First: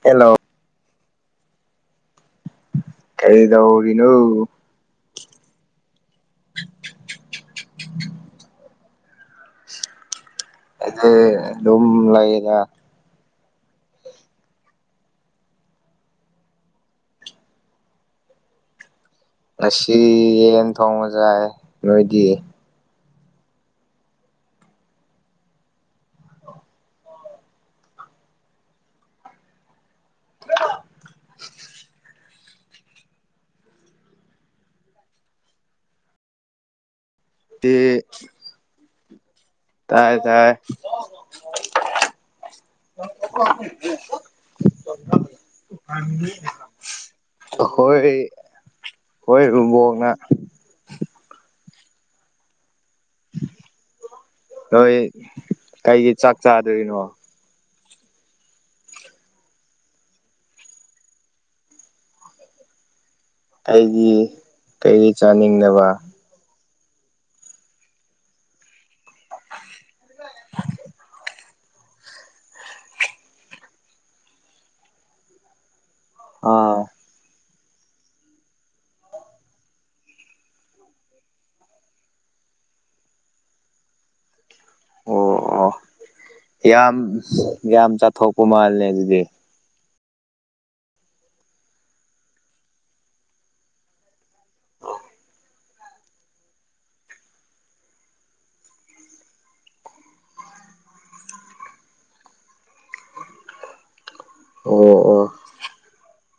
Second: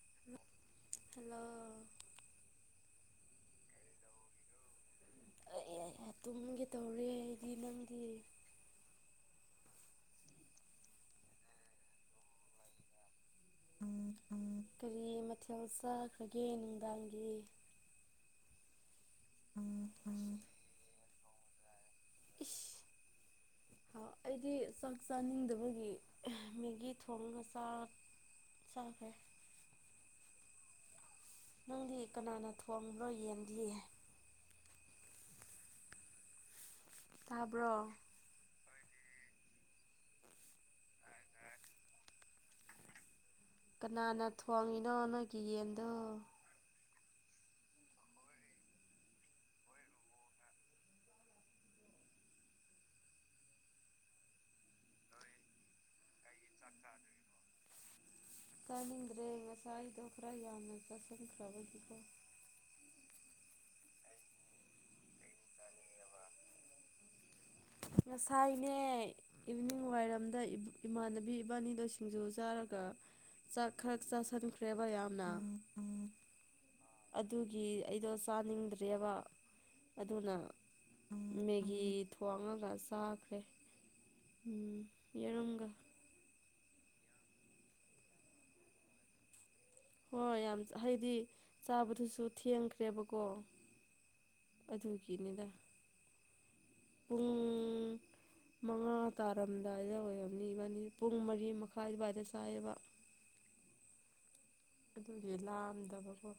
Hello hello hello ꯀꯩꯗꯧꯔꯤꯅꯣ ꯑꯩꯌꯦꯌꯦ ꯇꯨꯝꯒꯦ ꯇꯧꯔꯦ ꯑꯩꯗꯤ ꯅꯪꯗꯤ ꯑꯩꯗꯤ ꯑꯗꯨꯝ ꯂꯩꯗ ꯀꯔꯤ ꯃꯊꯦꯜ ꯆꯥꯈ꯭ꯔꯒꯦ ꯅꯨꯡꯗꯥꯡꯒꯤ ꯉꯁꯤ ꯌꯦꯟ ꯊꯣꯡꯕ ꯖꯥꯏ ꯅꯣꯏꯗꯤ ꯑ ꯑꯩꯗꯤ ꯆꯥꯛ ꯆꯥꯅꯤꯡꯗꯕꯒꯤ ꯑꯍ ꯃꯦꯒꯤ ꯊꯣꯡꯉꯒ ꯆꯥ ꯆꯥꯈ꯭ꯔꯦ [unintelligible] ꯅꯪꯗꯤ ꯀꯅꯥꯅ ꯊꯣꯡꯕ꯭ꯔꯣ ꯌꯦꯟꯗꯤ ꯇꯥꯕ꯭ꯔꯣ ꯇꯥꯏ ꯇꯥꯏ ꯇꯥꯏ [unintelligible] [inaudible] ꯀꯅꯥꯅ ꯊꯣꯡꯉꯤꯅꯣ ꯅꯣꯏꯒꯤ ꯌꯦꯟꯗꯣ ꯑꯍꯣꯏ ꯍꯣꯏ [inaudible] ꯅ ꯅꯣꯏ ꯀꯩꯒꯤ ꯆꯥꯛ ꯆꯥꯗ꯭ꯔꯤꯅꯣ ꯆꯥꯅꯤꯡꯗ꯭ꯔꯦ ꯉꯁꯥꯏꯗꯣ ꯈꯔ ꯌꯥꯝꯅ ꯆꯥꯁꯤꯟꯈ꯭ꯔꯕꯒꯤꯀꯣ ꯑꯩꯒꯤ ꯀꯩ ꯆꯥꯅꯤꯡꯗꯕ ꯉꯁꯥꯏꯅꯦ ꯏꯚꯅꯤꯡ ꯋꯥꯏꯔꯝꯗ ꯏ ꯏꯃꯥꯟꯅꯕꯤ ꯏꯕꯥꯅꯤꯗꯣ ꯁꯤꯡꯖꯨ ꯆꯥꯔꯒ ꯆꯥꯛ ꯈꯔ ꯆꯥꯁꯤꯟꯈ꯭ꯔꯦꯕ ꯌꯥꯝꯅ ꯑꯥ ꯑꯗꯨꯒꯤ ꯑꯩꯗꯣ ꯆꯥꯅꯤꯡꯗ꯭ꯔꯦꯕ ꯑꯗꯨꯅ ꯃꯦꯒꯤ ꯊꯣꯡꯉꯒ ꯆꯥꯈ꯭ꯔꯦ ꯎꯝ ꯑꯣ ꯌꯦꯔꯨꯝꯒ ꯑꯣ ꯌꯥꯝ ꯌꯥꯝ ꯆꯥꯊꯣꯛꯄ ꯃꯥꯜꯂꯦ ꯑꯗꯨꯗꯤ ꯍꯣꯏ ꯌꯥꯝ ꯍꯥꯏꯗꯤ ꯆꯥꯕꯗꯨꯁꯨ ꯊꯦꯡꯈ꯭ꯔꯦꯕꯀꯣ ꯑꯗꯨꯒꯤꯅꯤꯗ ꯄꯨꯡ ꯃꯉꯥ ꯇꯥꯔꯝꯗꯥꯏꯗ ꯑꯣꯏꯔꯝꯅꯤ ꯏꯕꯥꯅꯤ ꯄꯨꯡ ꯃꯔꯤ ꯃꯈꯥꯏ ꯑꯗꯨꯋꯥꯏꯗ ꯆꯥꯏꯑ‌ꯦꯕ ꯑꯣ ꯑꯣ ꯑꯗꯨꯒꯤ ꯂꯥꯝꯗꯕꯀꯣ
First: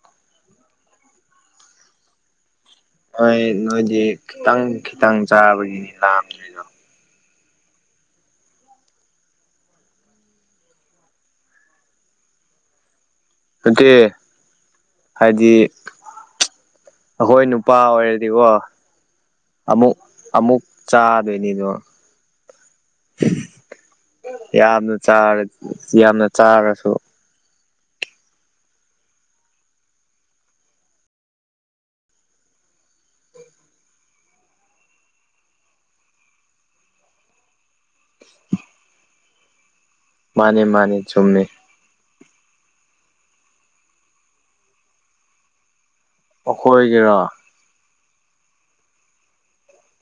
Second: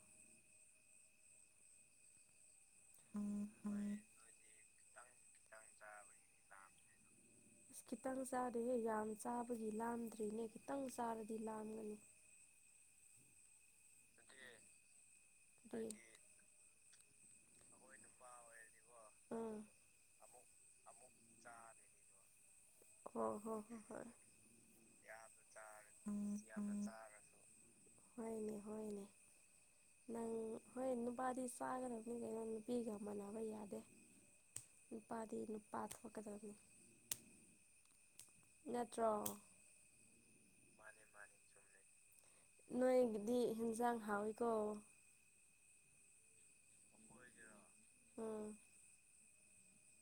ꯍꯣꯏ ꯅꯣꯏꯗꯤ ꯈꯤꯇꯪ ꯈꯤꯇꯪ ꯆꯥꯕꯒꯤ ꯂꯥꯝꯗ꯭ꯔꯤ꯫ ꯏꯁ ꯈꯤꯇꯪ ꯆꯥꯗꯦꯍꯦ ꯌꯥꯝ ꯆꯥꯕꯒꯤ ꯂꯥꯗ꯭ꯔꯤꯅꯦ ꯈꯤꯇꯪ ꯆꯥꯔꯗꯤ ꯂꯥꯝꯒꯅꯤ꯫ [inaudible] ꯅꯠꯇꯦ ꯍꯥꯏꯗꯤ ꯀꯔꯤ ꯑꯈꯣꯏ ꯅꯨꯞ꯫ ꯄꯥ ꯑꯣꯏꯔꯗꯤꯀꯣ ꯑꯥ ꯑꯃꯨꯛ ꯑꯃꯨꯛ ꯆꯥꯗꯣꯏꯅꯤꯗꯣ꯫ ꯍꯣ ꯍꯣ ꯍꯣ ꯍꯣꯏ ꯌꯥꯝꯅ ꯆꯥꯔ ꯌꯥꯝꯅ ꯆꯥꯔꯁꯨ꯫ [unintelligible] ꯍꯣꯏꯅꯦ ꯍꯣꯏꯅꯦ꯫ ꯅꯪ ꯍꯣꯏ ꯅꯨꯄꯥꯗꯤ ꯆꯥꯒꯗꯕꯅꯤ ꯀꯩꯅꯣ ꯅꯨꯄꯤꯒ ꯃꯥꯟꯅꯕ ꯌꯥꯗꯦ꯫ ꯅꯨꯄꯥꯗꯤ ꯅꯨꯄꯥ ꯊꯣꯛꯀꯗꯝꯅꯤ꯫ ꯅꯠꯇ꯭ꯔꯣ꯫ ꯃꯥꯅꯦ ꯃꯥꯅꯦ ꯆꯨꯝꯃꯤ꯫ ꯅꯣꯏꯒꯤꯗꯤ ꯍꯤꯟꯖꯥꯡ ꯍꯥꯎꯋꯤꯀꯣ꯫ ꯑꯈꯣꯏꯒꯤꯔꯣ ꯎꯝ꯫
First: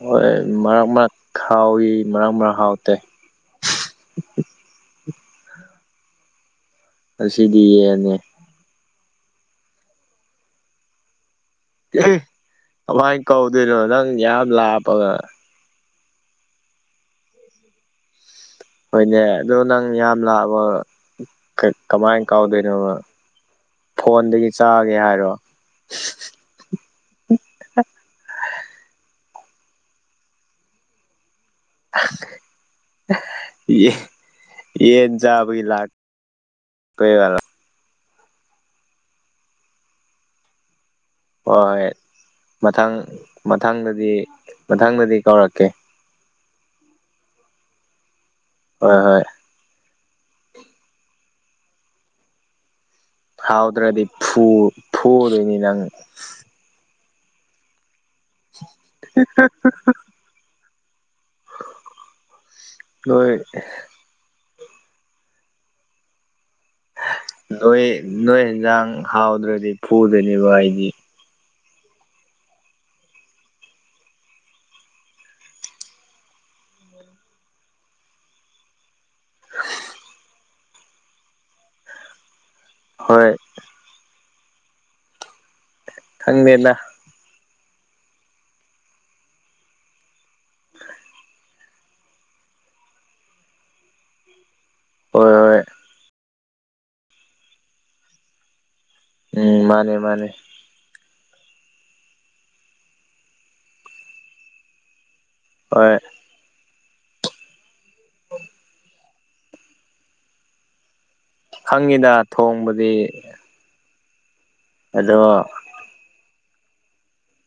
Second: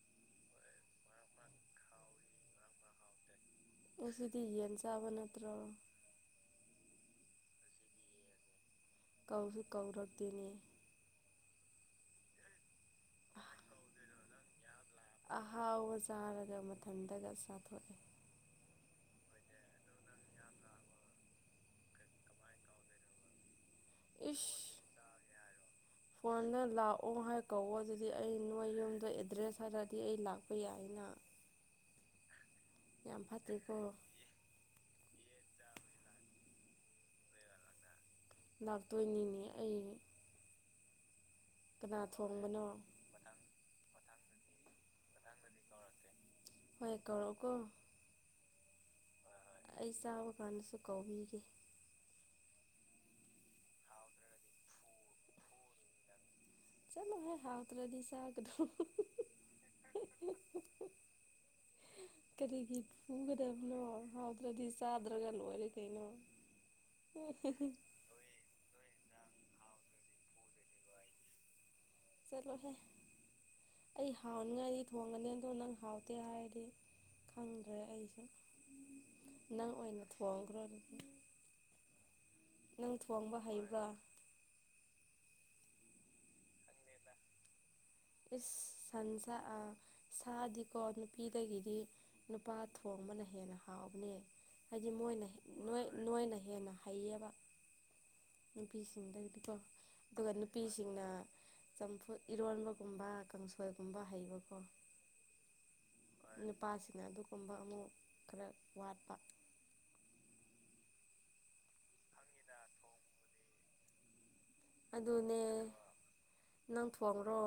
ꯍꯣꯏ ꯃꯔꯛ ꯃꯔꯛ ꯍꯥꯎꯋꯤ ꯃꯔꯛ ꯃꯔꯛ ꯍꯥꯎꯇꯦ꯫ ꯉꯁꯤꯗꯤ ꯌꯦꯟ ꯆꯥꯕ ꯅꯠꯇ꯭ꯔꯣ꯫ ꯉꯁꯤꯗꯤ ꯌ‌ꯦꯟꯅ‌ꯦ꯫ ꯀꯧꯁꯨ ꯀꯧꯔꯛꯗ‌ꯦꯅꯦ꯫ ꯎꯝꯍꯨꯝ ꯀꯃꯥꯏꯅ ꯀꯧꯗꯣꯏꯅꯣ ꯅꯪ ꯌꯥꯝ ꯂꯥꯞꯄꯒ꯫ ꯑꯍꯥꯎꯕ ꯆꯥꯔꯒ ꯃꯊꯟꯇꯒ ꯆꯥꯊꯣꯛꯑꯦ꯫ ꯍꯣꯏꯅꯦ ꯑꯗꯣ ꯅꯪ ꯌꯥꯝ ꯂꯥꯛꯑꯕ꯫ ꯀꯃꯥꯏꯅ ꯀꯥꯎꯗꯣꯏꯅꯣꯕ ꯐꯣꯟꯗꯒꯤ ꯆꯥꯒꯦ ꯍꯥꯏꯔꯣ꯫ ꯐꯣꯟꯅ ꯂꯥꯛꯑꯣ ꯍꯥꯏ ꯀꯧꯕ ꯑꯗꯨꯗꯤ ꯑꯩ ꯅꯣꯏ ꯌꯨꯝꯗ꯫ ꯑꯦꯗ꯭ꯔꯦꯁ ꯍꯥꯏꯔꯗꯤ ꯑꯩ ꯂꯥꯛꯄ ꯌꯥꯏꯅ꯫ ꯌꯥꯝ ꯐꯠꯇꯦꯀꯣ ꯌꯦ꯫ ꯌꯦꯟꯆꯥꯕꯒꯤ ꯂꯥꯛ ꯄꯌꯥꯔꫭꯏ꯫ ꯂꯥꯛꯇꯣꯏꯅꯤꯅꯦ ꯑꯩ꯫ ꯍꯣꯏ ꯀꯅꯥ ꯊꯣꯡꯕꯅꯣ ꯃꯊꯪ ꯃꯊꯪꯗꯗꯤ꯫ ꯃꯊꯪꯗꯗꯤ ꯀꯧꯔꯛꯀꯦ ꯍꯣꯏ ꯀꯧꯔꯛꯑꫭꯀꫭ꯫ ꯍꯣꯏ ꯍꯣꯏ꯫ ꯑꯩ ꯆꯥꯕ ꯀꯥꯟꯗꯁꯨ ꯀꯧꯕꯤꯒꯦ꯫ ꯍꯥꯎꯗ꯭ꯔꯗꯤ ꯐꯨ ꯐꯨꯗꯣꯏꯅꯤ ꯅꯪ꯫ ꯆꯠꯂꯨꯍꯦ ꯍꯥꯎ ꯇ꯭ꯔꯗꯤ ꯆꯥꯗꯗꯨꯝ꯫ [unintelligible] ꯀꯔꯤꯒꯤ ꯅꯣꯏ ꯐꯨꯒꯗꯝꯅꯣ ꯍꯥꯎꯗ꯭ꯔꯗꯤ ꯆꯥꯗ꯭ꯔꯒ ꯂꫭꯏꯔꯦ ꯀꯩꯅꯣ꯫ ꯅꯣꯏ ꯅꯣꯏ ꯌꯦꯟꯖꯥꯡ ꯍꯥꯎꯗ꯭ꯔꯗꯤ ꯐꯨꯗꯣꯏꯅꯦꯀꫭ ꯑꯩꯗꯤ꯫ ꯆꯠꯂꯣꯍꯦ ꯑꯩ ꯍꯥꯎꯅꯤꯉꯥꯏꯗꯤ ꯊꯣꯡꯒꯅꯤ ꯑꯗꯣ ꯅꯪ ꯍꯥꯎꯇꯦ ꯍꯥꯏꯔꯗꯤ꯫ ꯈꯪꯗ꯭ꯔꯦ ꯑꯩꯁꯨ ꯅꯪ ꯑꯣꯏꯅ ꯊꯣꯡꯈ꯭ꯔꯣ ꯑꯗꯨ꯫ ꯅꯪ ꯍꯣꯏ ꯊꫭꯡꯕ ꯍꯩꯕ꯭ꯔꯥ꯫ ꯈꯪꯗ‌ꯦꯗ꯫ ꯏꯁ ꯁꯟꯁ ꯑꯏ ꯁꯥꯗꯤꯀꯣ ꯅꯨꯄꯤꯗꯒꯤꯗꯤ꯫ ꯅꯨꯄꯥ ꯊꯣꯡꯕꯅ ꯍꯦꯟꯅ ꯍꯥꯎꯕꯅꯦ꯫ ꯍꯥꯏꯗꯤ ꯍꯣꯏ ꯍꯣꯏ ꯃꯣꯏꯅꯣꯏ ꯅꯣꯏꯅ ꯍꯦꯟꯅ ꯍꯩꯌꯦꯕ꯫ ꯅꯨꯄꯤꯁꯤꯡꯗꯒꯤꯗꯤꯀꯣ ꯎꯝ ꯃꯥꯅꯦ ꯃꯥꯅꯦ ꯑꯗꯨꯒ ꯅꯨꯄꯤꯁꯤꯡꯅ꯫ ꯆꯝꯐꯨꯠ ꯏꯔꯣꯟꯕꯒꯨꯝꯕ ꯀꯥꯡꯁꯣꯏꯒꯨꯝꯕ ꯍꯩꯕꯀꯣ ꯑꯣꯏ ꯅꯨꯄꯥꯁꯤꯅ ꯑꯗꯨꯒꯨꯝꯕ ꯑꯃꯨꯛ ꯈꯔ ꯋꯥꯠꯄ ꯈꯪꯉꯤꯗ ꯊꯣꯡꯕꯗꯤ ꯑꯗꯨꯅꯦ ꯑꯗꯣ ꯅꯪ ꯊꯣꯡꯉ꯭ꯔꯣ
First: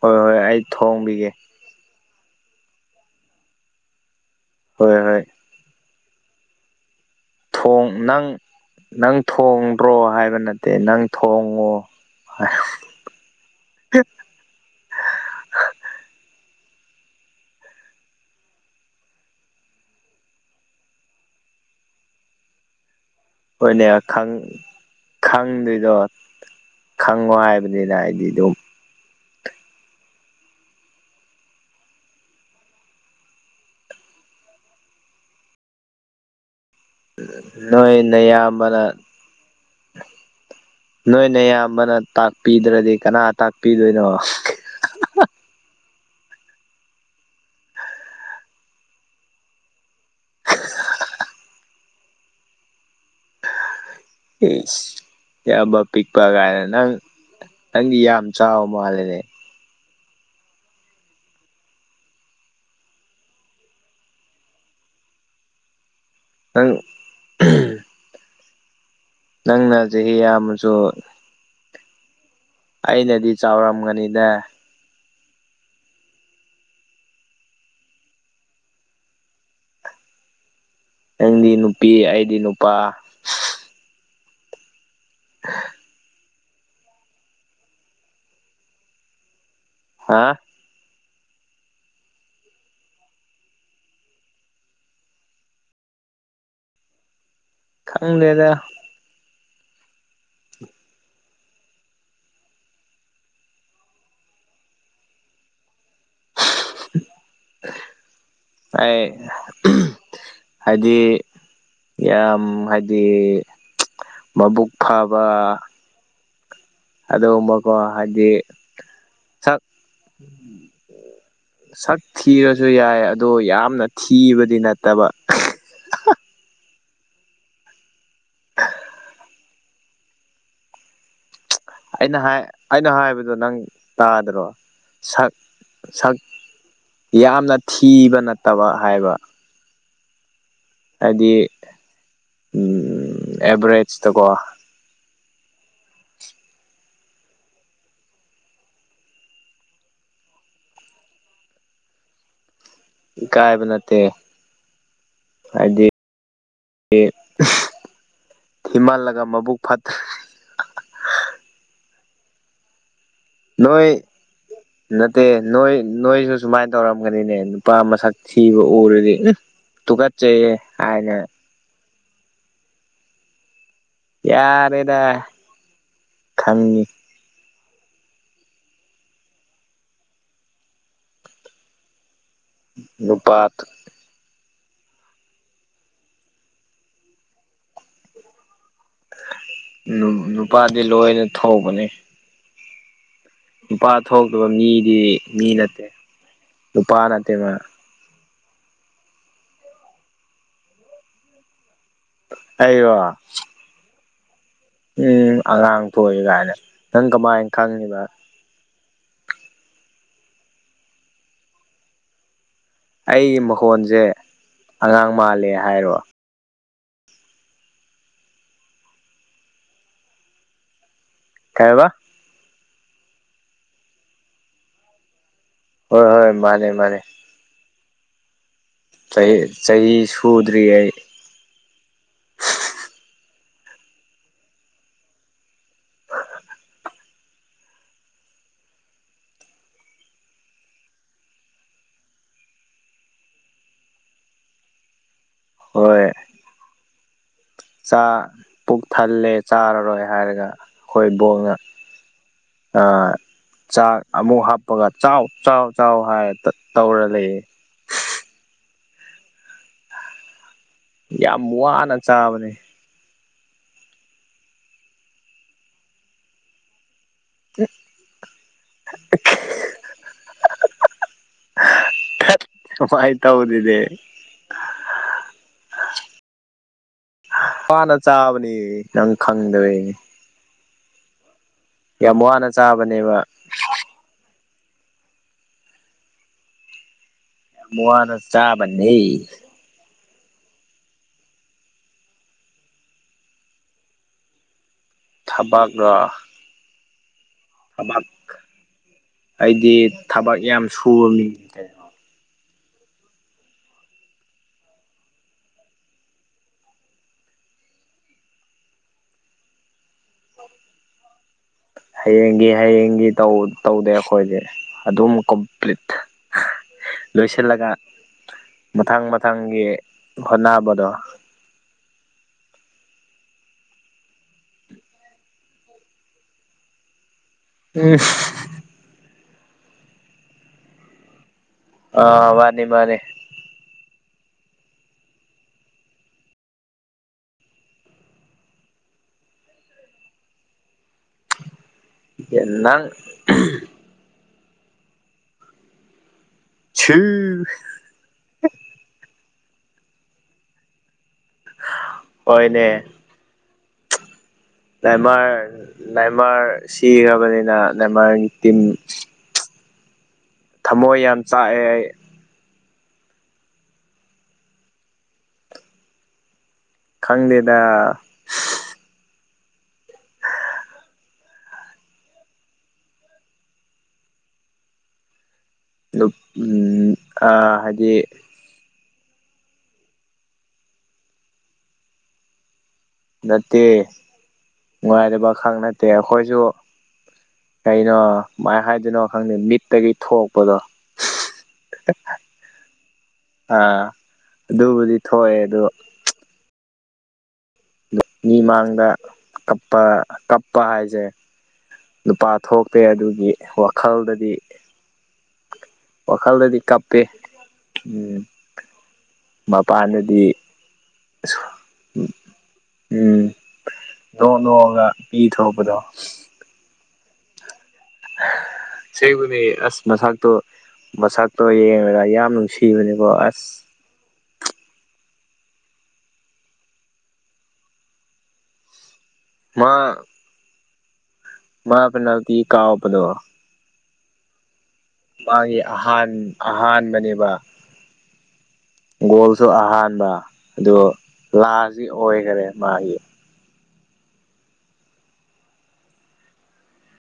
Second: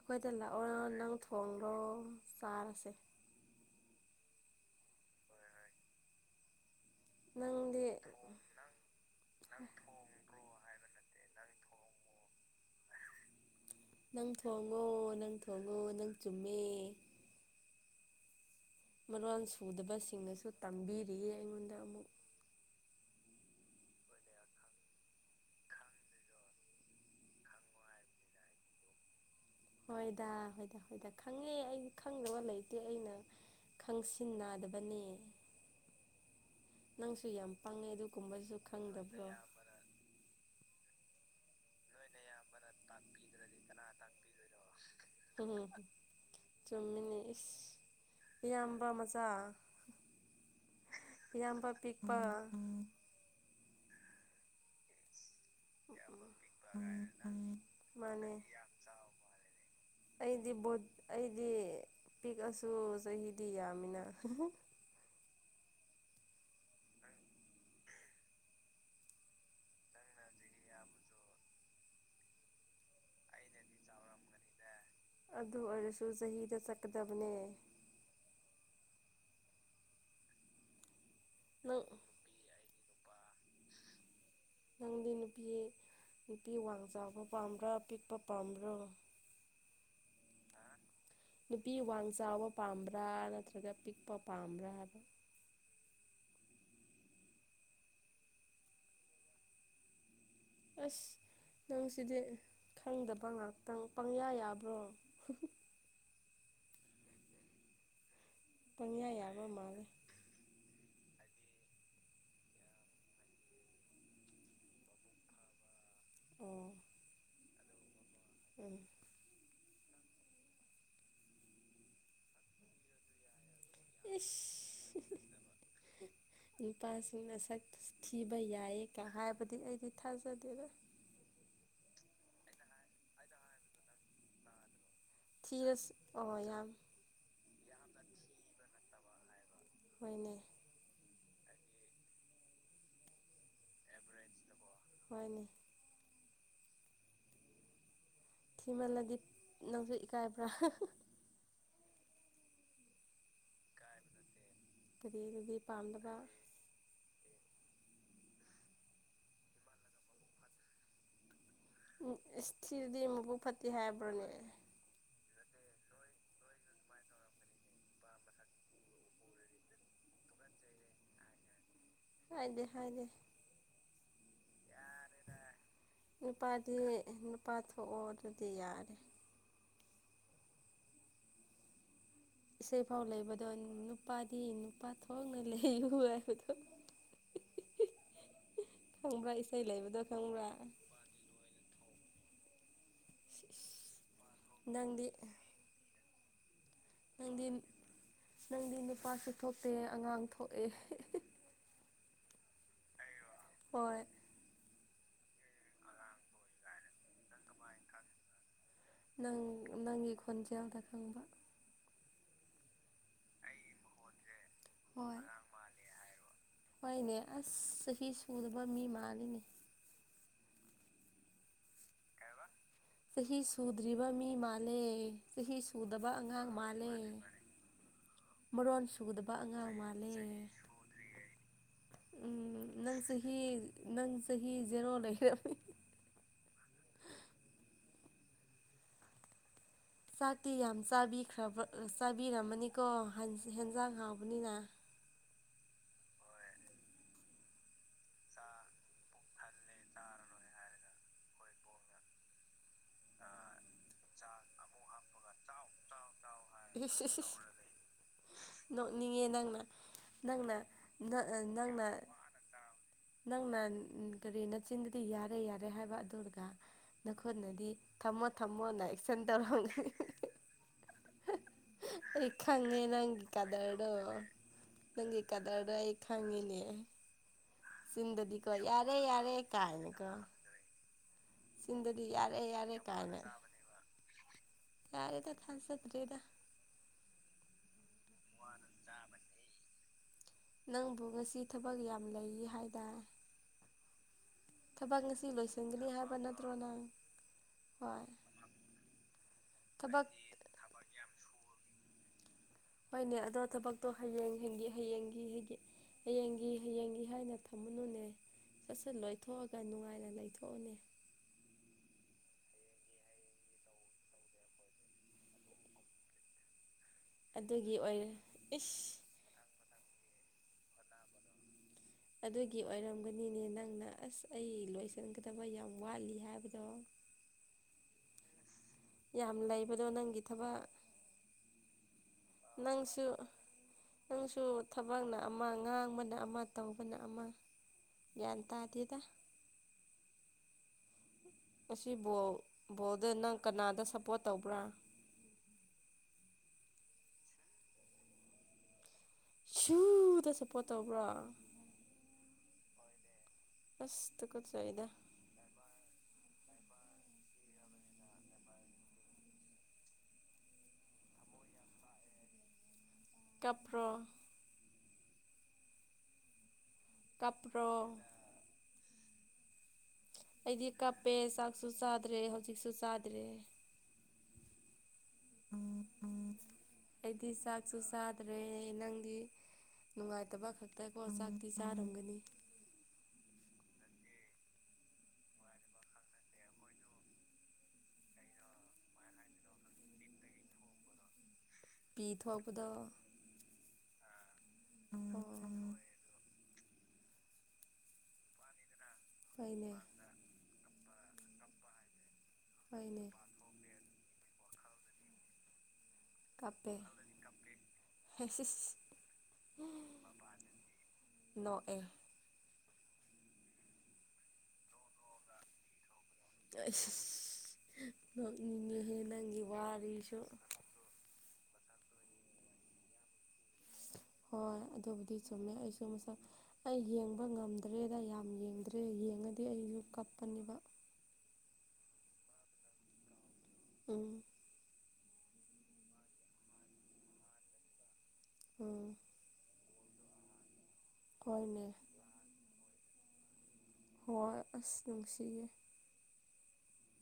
ꯍꯣꯏ ꯍꯣꯏ ꯑꯩ ꯂꯥꯛꯑꯣ ꯅꯪ ꯊꯣꯡꯕꯤꯒꯦ ꯊꯣꯡꯔꯣ ꯆꯥꯔꯁꯦ ꯍꯣꯏ ꯍꯣꯏ ꯅꯪꯗꯤ ꯊꯣꯡ ꯅꯪ ꯅꯪ ꯊꯣꯡꯗ꯭ꯔꯣ ꯍꯥꯏꯕ ꯅꯠꯇꯦ ꯅꯪ ꯊꯣꯡꯉꯣ ꯍꯥꯏ ꯅꯪ ꯊꯣꯡꯉꯣ ꯅꯪ ꯊꯣꯡꯉꯣ ꯅꯪ ꯆꯨꯝꯃꯦ ꯃꯔꯣꯜ ꯁꯨꯗꯕꯁꯤꯡꯅꯁꯨ ꯇꯝꯕꯤꯔꯤꯌꯦ ꯑꯩꯉꯣꯟꯗ ꯑꯃꯨꯛ ꯍꯣꯏꯅꯦ ꯈꯪ ꯈꯪꯗꯣꯏꯗꯣ ꯈꯪꯉꯣ ꯍꯥꯏꯕꯅꯤꯅ ꯑꯩꯗꯤ ꯑꯗꯨꯝ ꯍꯣꯏꯗꯥ ꯍꯣꯏꯗ ꯍꯣꯏꯗ ꯈꯪꯉꯦ ꯑꯩꯗꯤ ꯈꯪꯗꯕ ꯂꯩꯇꯦ ꯑꯩꯅ ꯈꯪꯁꯤꯟꯅꯗꯕꯅꯤ ꯅꯪꯁꯨ ꯌꯥꯝ ꯄꯥꯡꯉꯦ ꯅꯣꯏ ꯑꯗꯨꯒꯨꯝꯕꯁꯨ ꯅꯌꯥꯝꯕꯅ ꯈꯪꯗꯕ꯭ꯔꯣ ꯅꯣꯏ ꯅꯑꯌꯥꯝꯕꯅ ꯇꯥꯛꯄꯤꯗ꯭ꯔꯗꯤ ꯀꯅꯥ ꯇꯥꯛꯄꯤꯗꯣꯏꯅꯣ [unintelligible] ꯆꯨꯝꯃꯤꯅꯤ ꯏꯁ ꯏꯌꯥꯝꯕ ꯃꯆꯥ [unintelligible] ꯏꯌꯥꯝꯕ ꯄꯤꯛꯄ ꯏꯁ ꯌꯥꯝꯕ ꯄꯤꯛꯄ ꯀꯥꯏꯅ ꯅꯪ ꯅꯪꯗꯤ ꯌꯥꯝ ꯃꯥꯅꯦ ꯆꯥꯎꯕ ꯃꯥꯜꯂꯦꯅꯦ ꯑꯩꯗꯤ ꯕꯨꯠ ꯑꯩꯗꯤ ꯄꯤꯛꯑꯁꯨ ꯆꯍꯤꯗꯤ ꯌꯥꯝꯃꯤꯅ ꯑꯪ ꯅꯪꯅ ꯆꯍꯤ ꯌꯥꯝꯃꯁꯨ ꯑꯩꯅꯗꯤ ꯆꯥꯎꯔꯝꯒꯅꯤꯗ ꯑꯗꯨ ꯑꯣꯏꯔꯁꯨ ꯆꯍꯤꯗ ꯆꯠꯀꯗꯕꯅꯦ ꯅꯪꯗꯤ ꯅꯪ ꯅꯨꯄꯤ ꯑꯩꯗꯤ ꯅꯨꯄꯥ ꯅꯪꯗꯤ ꯅꯨꯄꯤ ꯅꯨꯄꯤ ꯋꯥꯡ ꯆꯥꯎꯕ ꯄꯥꯝꯕ꯭ꯔꯥ ꯄꯤꯛꯄ ꯄꯥꯝꯕ꯭ꯔꯣ ꯍꯥ ꯅꯨꯄꯤ ꯋꯥꯡ ꯆꯥꯎꯕ ꯄꯥꯝꯕ꯭ꯔꯥ ꯅꯠꯇ꯭ꯔꯒ ꯄꯤꯛꯄ ꯄꯥꯝꯕ꯭ꯔꯥ ꯍꯥꯏꯕ ꯈꯪꯗꯦꯗ ꯑꯁ ꯅꯪꯁꯤꯗꯤ ꯈꯪꯗꯕ ꯉꯥꯛꯇꯪ ꯄꯪꯌꯥ ꯌꯥꯕ꯭ꯔꯣ ꯑꯩ ꯄꯪꯌꯥ ꯌꯥꯕ ꯃꯥꯜꯂꯦ ꯍꯥꯏꯗꯤ ꯌꯥꯝ ꯍꯥꯏꯗꯤ ꯃꯕꯨꯛ ꯐꯕ ꯑꯣ ꯑꯗꯨꯃꯀꯣ ꯍꯥꯏꯗꯤ ꯎꯝ ꯁꯛ ꯁꯛ ꯊꯤꯔꯁꯨ ꯌꯥꯏ ꯑꯗꯣ ꯌꯥꯝꯅ ꯏꯁ ꯊꯤꯕꯗꯤ ꯅꯠꯇꯕ [inaudible] ꯅꯨꯄꯥꯁꯤꯡꯅ ꯁꯛ ꯊꯤꯕ ꯌꯥꯏꯌꯦ ꯀ ꯍꯥꯏꯕꯗꯤ ꯑꯩꯗꯤ ꯊꯥꯖꯗꯦꯗ ꯑꯩꯅ ꯍꯥꯏ ꯑꯩꯅ ꯍꯥꯏꯕꯗꯣ ꯅꯪ ꯇꯥꯗ꯭ꯔꯣ ꯁꯛ ꯊꯤꯔꯁꯨ ꯁꯛ ꯑꯣ ꯌꯥꯝ ꯌꯥꯝꯅ ꯊꯤꯕ ꯅꯠꯇꯕ ꯍꯥꯏꯕ ꯃꯩꯅꯦ ꯍꯥꯏꯗꯤ ꯎꯝ ꯑꯦꯚꯔꯦꯁꯇꯀꯣ ꯃꯥꯅꯦ ꯊꯤꯃꯜꯂꯗꯤ ꯅꯪꯁꯨ ꯏꯀꯥꯏꯕ꯭ꯔꯥ ꯍꯥꯍꯥ ꯏꯀꯥꯏꯕꯅꯠꯇꯦ ꯀꯔꯤ ꯑꯗꯨꯗꯤ ꯄꯥꯝꯗꯕ [inaudible] ꯊꯤꯃꯜꯂꯒ ꯃꯕꯨꯛ ꯐꯠꯇ ꯎꯝ ꯏꯁ ꯊꯤꯔꯗꯤ ꯃꯕꯨꯛ ꯐꯠꯇꯦ ꯅꯣꯏ ꯍꯥꯏꯕ꯭ꯔꯣꯅꯦ ꯅꯠꯇꯦ ꯅꯣꯏ ꯅꯣꯏꯁꯨ ꯁꯨꯃꯥꯏꯅ ꯇꯧꯔꯝꯒꯅꯤꯅꯦ ꯅꯨꯄꯥ ꯃꯁꯛ ꯊꯤꯕ ꯎꯔꯗꯤ ꯇꯨꯒꯠꯆꯩꯍꯦ ꯍꯥꯏꯅ ꯍꯥꯏꯗꯦ ꯍꯥꯏꯗꯦ ꯌꯥꯔꯦꯗ ꯅꯨꯄꯥꯗꯤ ꯈꯪꯉꯤ ꯅꯨꯄꯥ ꯊꯣꯛꯑꯣ ꯑꯗꯨꯗꯤ ꯌꯥꯔꯦ ꯏꯁꯩ ꯐꯥꯎ ꯅꯨꯄꯥ ꯂꯩꯕꯗꯣ ꯅꯨꯞ ꯅꯨꯄꯥꯗꯤ ꯅꯨꯄꯥ ꯊꯣꯛꯅ ꯂꯩꯌꯨ ꯍꯥꯏꯕꯗꯣ ꯈꯪꯕ꯭ꯔꯥ ꯏꯁꯩ ꯂꯩꯕꯗꯣ ꯈꯪꯕ꯭ꯔꯥ ꯅꯨꯄꯥꯗꯤ ꯂꯣꯏꯅ ꯊꯧꯕꯅꯤ ꯅꯨꯄꯥ ꯊꯣꯛꯇꯕ ꯃꯤꯗꯤ ꯅꯪꯗꯤ ꯃꯤ ꯅꯠꯇꯦ ꯅꯨꯄꯥ ꯅꯪꯗꯤ ꯅꯠꯇꯦꯕ ꯅꯪꯗꯤ ꯅꯨꯄꯥꯁꯨ ꯊꯣꯛꯇꯦ ꯑꯉꯥꯡ ꯊꯣꯛꯑꯦ ꯑꯩꯔꯣ ꯍꯣꯏ [inaudible] ꯑꯉꯥꯡ ꯊꯣꯛꯑꯦ ꯀꯥꯏꯅ ꯅꯪ ꯀꯃꯥꯏ ꯈꯪꯉꯤꯕ ꯅꯪ ꯅꯪꯒꯤ ꯈꯣꯟꯖꯦꯜꯗ ꯈꯪꯕ ꯑꯩꯒꯤ ꯃꯈꯣꯟꯖꯦ ꯑꯉꯥꯡ ꯍꯣꯏ ꯃꯥꯜꯂꯦ ꯍꯥꯏꯔꯣ ꯍꯣꯏꯅꯦ ꯑꯁ ꯆꯍꯤ ꯁꯨꯗꯕ ꯃꯤ ꯃꯥꯜꯂꯤꯅꯦ ꯀꯩꯍꯥꯢꯕ ꯀꯩꯍꯥꯢꯕ ꯆꯍꯤ ꯁꯨꯗ꯭ꯔꯤꯕ ꯃꯤ ꯃꯥꯜꯂꯦ ꯆꯍꯤ ꯍꯣꯏ ꯎꯗꯕ ꯍꯣꯏ ꯑꯉꯥꯡ ꯃꯥꯅꯦ ꯃꯥꯜꯂꯦ ꯃꯥꯅꯦ [inaudible] ꯆꯍꯤ ꯃꯔꯣꯟꯁꯨꯗꯕ ꯑꯉꯥꯡ ꯆꯍꯤ ꯃꯥꯜꯂꯦ ꯁꯨꯗ꯭ꯔꯤ ꯑꯩ [inaudible] ꯎꯝ ꯅꯪ ꯆꯍꯤ ꯅꯪ ꯆꯍꯤ ꯖꯦꯔꯣ ꯂꯩꯔꯝꯃꯤ ꯆꯥꯛꯇꯤ ꯌꯥꯝ ꯆꯥꯕꯤꯈ꯭ꯔꯕ ꯆꯥꯕꯤꯔꯝꯃꯅꯤꯀꯣ ꯍꯦꯟꯖꯥꯡ ꯍꯥꯎꯕꯅꯤꯅ ꯍꯣꯏ ꯆꯥ ꯄꯨꯛ ꯊꯜꯂꯦ ꯆꯥꯔꯔꯣꯏ ꯍꯥꯏꯔꯒ ꯑꯩꯈꯣꯏ ꯕꯣꯛꯅ ꯑꯥ ꯆꯥꯛ ꯑꯃꯨꯛ ꯍꯥꯞꯄꯒ ꯆꯥꯎ ꯆꯥꯎ ꯆꯥꯎ ꯍꯥꯏꯔ ꯇꯠ ꯏꯁ ꯏꯁ ꯇꯧꯔ ꯏꯁ ꯂꯩꯌꯦ [unintelligible] ꯅꯣꯛꯅꯤꯡꯉꯦ ꯅꯪꯅ ꯅꯪꯅ ꯅꯪ ꯑꯥ ꯌꯥꯝ ꯅꯪꯅ ꯋꯥꯅ ꯆꯥꯕꯅꯦ ꯅꯪꯅ ꯀꯔꯤ ꯅꯆꯤꯟꯗꯗꯤ ꯌꯥꯔꯦ ꯌꯥꯔꯦ ꯍꯥꯏꯕ ꯑꯗꯨꯔꯒ ꯅꯈꯨꯠꯅꯗꯤ ꯊꯝꯃꯣ ꯊꯝꯃꯣꯅ ꯑꯦꯛꯁꯟ ꯇꯧꯔꯝꯒꯅꯤ [unintelligible] ꯑꯩ ꯈꯪꯉꯦ ꯀꯃꯥꯏꯅ ꯅꯪꯒꯤ ꯇꯧꯗꯗꯤ ꯀꯗꯔꯗꯣ ꯅꯪꯒꯤ ꯀꯗꯔꯗꯣ ꯑꯩ ꯈꯪꯉꯤꯅꯦ ꯋꯥꯅ ꯆꯤꯟꯗꯗꯤꯀꯣ ꯆꯥꯕꯅꯤ ꯌꯥꯔꯦ ꯅꯪ ꯌꯥꯔꯦ ꯀꯥꯏꯅ ꯈꯪꯗꯕꯩꯅꯤ ꯀꯣ ꯌꯥꯝ ꯋꯥꯅ ꯌꯥꯔꯦ ꯆꯥꯕꯅꯦꯕ ꯌꯥꯔꯦꯗꯥ ꯊꯥꯖꯗꯔꯦꯗꯥ [inaudible] ꯆꯥꯕꯅꯦ ꯅꯪꯕꯨ ꯉꯁꯤ ꯊꯕꯛ ꯌꯥꯝ ꯂꯩꯌꯦ ꯍꯥꯏꯗꯥꯏ ꯊꯕꯛ ꯉꯁꯤ ꯂꯣꯏꯁꯤꯟꯒꯅꯤ ꯊꯕꯛꯔꯣ ꯍꯥꯏꯕ ꯅꯠꯇ꯭ꯔꯣ ꯅꯪ ꯍꯣꯏ ꯊꯕꯛ ꯑꯩꯗꯤ ꯊꯕꯛ ꯌꯥꯝ ꯁꯨꯕ ꯃꯤꯅꯤ ꯀꯩꯅꯣ ꯍꯣꯏꯅꯦ ꯑꯗꯣ ꯊꯕꯛꯇꯣ ꯍꯌꯦꯡ ꯍꯦꯟꯒꯤ ꯍꯌꯦꯡꯒꯤ ꯍꯦꯒꯤ ꯍꯌꯦꯡꯒꯤ ꯍꯌꯦꯡꯒꯤ ꯍꯥꯏꯅ ꯊꯝꯃꯨꯅꯨꯅꯦ ꯁꯠ ꯁꯠ ꯂꯣꯏꯊꯣꯛꯑꯒ ꯅꯨꯡꯉꯥꯏꯅ ꯂꯩꯊꯣꯛꯎꯅꯦ ꯍꯌꯦꯡꯒꯤ ꯍꯌꯦꯡꯒꯤ ꯇꯧ ꯇꯧꯗꯦ ꯑꯈꯣꯏꯗꯤ ꯑꯗꯨꯝ ꯀꯝꯄ꯭ꯂꯤꯠ ꯂꯣꯏꯁꯤꯜꯂꯒ ꯑꯗꯨꯒꯤ ꯑꯣꯏꯔꯦ ꯏꯁ ꯃꯊꯪ ꯃꯊꯪꯒꯤ ꯍꯣꯠꯅꯕꯗꯣ ꯑꯗꯨꯒꯤ ꯑꯣꯏꯔꯝꯒꯅꯤꯅꯦ ꯅꯪꯅ ꯑꯁ ꯑꯩ ꯂꯣꯏꯁꯤꯟꯒꯗꯕ ꯌꯥꯝ ꯋꯥꯠꯂꯤ ꯍꯥꯏꯕꯗꯣ ꯎꯝ ꯌꯥꯝ ꯂꯩꯕꯗꯣ ꯅꯪꯒꯤ ꯊꯕꯛ ꯑꯥ ꯃꯥꯅꯤ ꯃꯥꯅꯤ ꯅꯪꯁꯨ ꯅꯪꯁꯨ ꯊꯕꯛꯅ ꯑꯃ ꯉꯥꯡꯕꯅ ꯑꯃ ꯇꯧꯕꯅ ꯑꯃ ꯒ꯭ꯌꯥꯟ ꯇꯥꯗꯦꯗ [inaudible] ꯑꯁꯤꯕꯨ ꯅꯪ ꯕꯣꯜꯗ ꯅꯪ ꯀꯅꯥꯗ ꯁꯞꯄꯣꯔꯠ ꯇꯧꯕ꯭ꯔꯥ ꯁꯨ ꯁꯨ ꯗ ꯁꯞꯄꯣꯔꯠ ꯇꯧꯕ꯭ꯔꯥ ꯍꯣꯏꯅꯦ ꯢꯁ ꯇꯨꯀꯠꯆꯩ ꯅꯦꯃꯥꯔ ꯅꯦꯃꯥꯔ ꯁꯤꯒ꯭ꯔꯕꯅꯤꯅ ꯅꯦꯃꯥꯔꯒꯤ ꯇꯤꯝ ꯊꯝꯃꯣꯏ ꯌꯥꯝ ꯆꯥꯛꯑꯦ ꯑꯩ ꯀꯞꯄ꯭ꯔꯣ ꯈꯪꯗꯦꯗ ꯀꯞꯄ꯭ꯔꯣ ꯑꯩꯗꯤ ꯀꯞꯄꯦ ꯆꯥꯛꯁꯨ ꯆꯥꯗ꯭ꯔꯦ ꯍꯧꯖꯤꯛꯁꯨ ꯆꯥꯗ꯭ꯔꯦ ꯅꯨꯞ ꯎꯝ ꯑ ꯍꯥꯏꯗꯤ ꯔꯦ ꯅꯪꯗꯤ ꯅꯨꯡꯉꯥꯏꯇꯕ ꯈꯛꯇꯀꯣ ꯆꯥꯛꯇꯤ ꯆꯥꯔꯝꯒꯅꯤ ꯅꯠꯇꯦ ꯅꯨꯡꯉꯥꯏꯇꯕꯈꯛ ꯅꯠꯇꯦ ꯑꯈꯣꯏꯖꯨ ꯀꯩꯅꯣ ꯀꯃꯥꯏ ꯍꯥꯏꯗꯨꯏꯅꯣ ꯈꯪꯗꯦ ꯃꯤꯠꯇꯒꯤ ꯊꯣꯛꯄꯗꯣ ꯄꯤ ꯊꯣꯛꯄꯗꯣ ꯑꯥ ꯑꯗꯨꯕꯨꯗꯤ ꯑꯣ ꯊꯣꯛꯑꯦ ꯑꯗꯨ ꯃꯤ ꯃꯥꯡꯗ ꯍꯣꯏꯅꯦ ꯀꯞꯄ ꯀꯞꯄ ꯍꯥꯏꯁꯦ ꯅꯨꯄꯥ ꯊꯣꯛꯇꯦ ꯍꯣꯏꯅꯦ ꯑꯗꯨꯒꯤ ꯋꯥꯈꯜꯗꯗꯤ ꯋꯥꯈꯜꯗꯗꯤ ꯀꯞꯄꯦ ꯎꯝ ꯁꯤꯁ ꯃꯄꯥꯟꯗꯗꯤ ꯢꯁ ꯅꯣꯛꯑꯦ ꯎꯝ ꯎꯝ ꯅꯣꯛ ꯅꯣꯛꯑꯒ ꯄꯤ ꯊꯣꯛꯂꯛꯄꯗꯣ [unintelligible] ꯅꯪꯒꯤ ꯑꯁꯦꯕꯅꯦ ꯑꯁ ꯋꯥꯔꯤꯁꯨ ꯃꯁꯛꯇꯣ ꯃꯁꯛ ꯇꯣ ꯌꯦꯡꯉꯒ ꯌꯥꯝ ꯅꯨꯡꯁꯤꯕꯅꯤꯀꯣ ꯑꯁ ꯍꯣꯏ ꯑꯗꯨꯕꯨꯗꯤ ꯆꯨꯝꯃꯦ ꯑꯩꯁꯨ ꯃꯁꯛ ꯑꯩ ꯌꯦꯡꯕ ꯉꯝꯗ꯭ꯔꯦꯗ ꯌꯥꯝ ꯌꯦꯡꯗ꯭ꯔꯦ ꯌꯦꯡꯉꯗꯤ ꯃꯥ ꯑꯩꯖꯨ ꯀꯞꯄꯅꯦꯕ ꯃꯥ ꯄꯅꯥꯜꯇꯤ ꯀꯥꯞꯄꯗꯣ ꯎꯝ ꯃꯥꯒꯤ ꯑꯍꯥꯟ ꯑꯍꯥꯟꯕꯅꯦꯕ ꯎꯝ ꯒꯣꯜꯁꯨ ꯑꯍꯥꯟꯕ ꯑꯗꯨ ꯍꯣꯏꯅꯦ ꯂꯥꯁꯇꯤ ꯑꯣꯏꯈꯔꯦ ꯃꯥꯒꯤ ꯍꯣꯏ ꯑꯁ ꯅꯨꯡꯁꯤꯌꯦ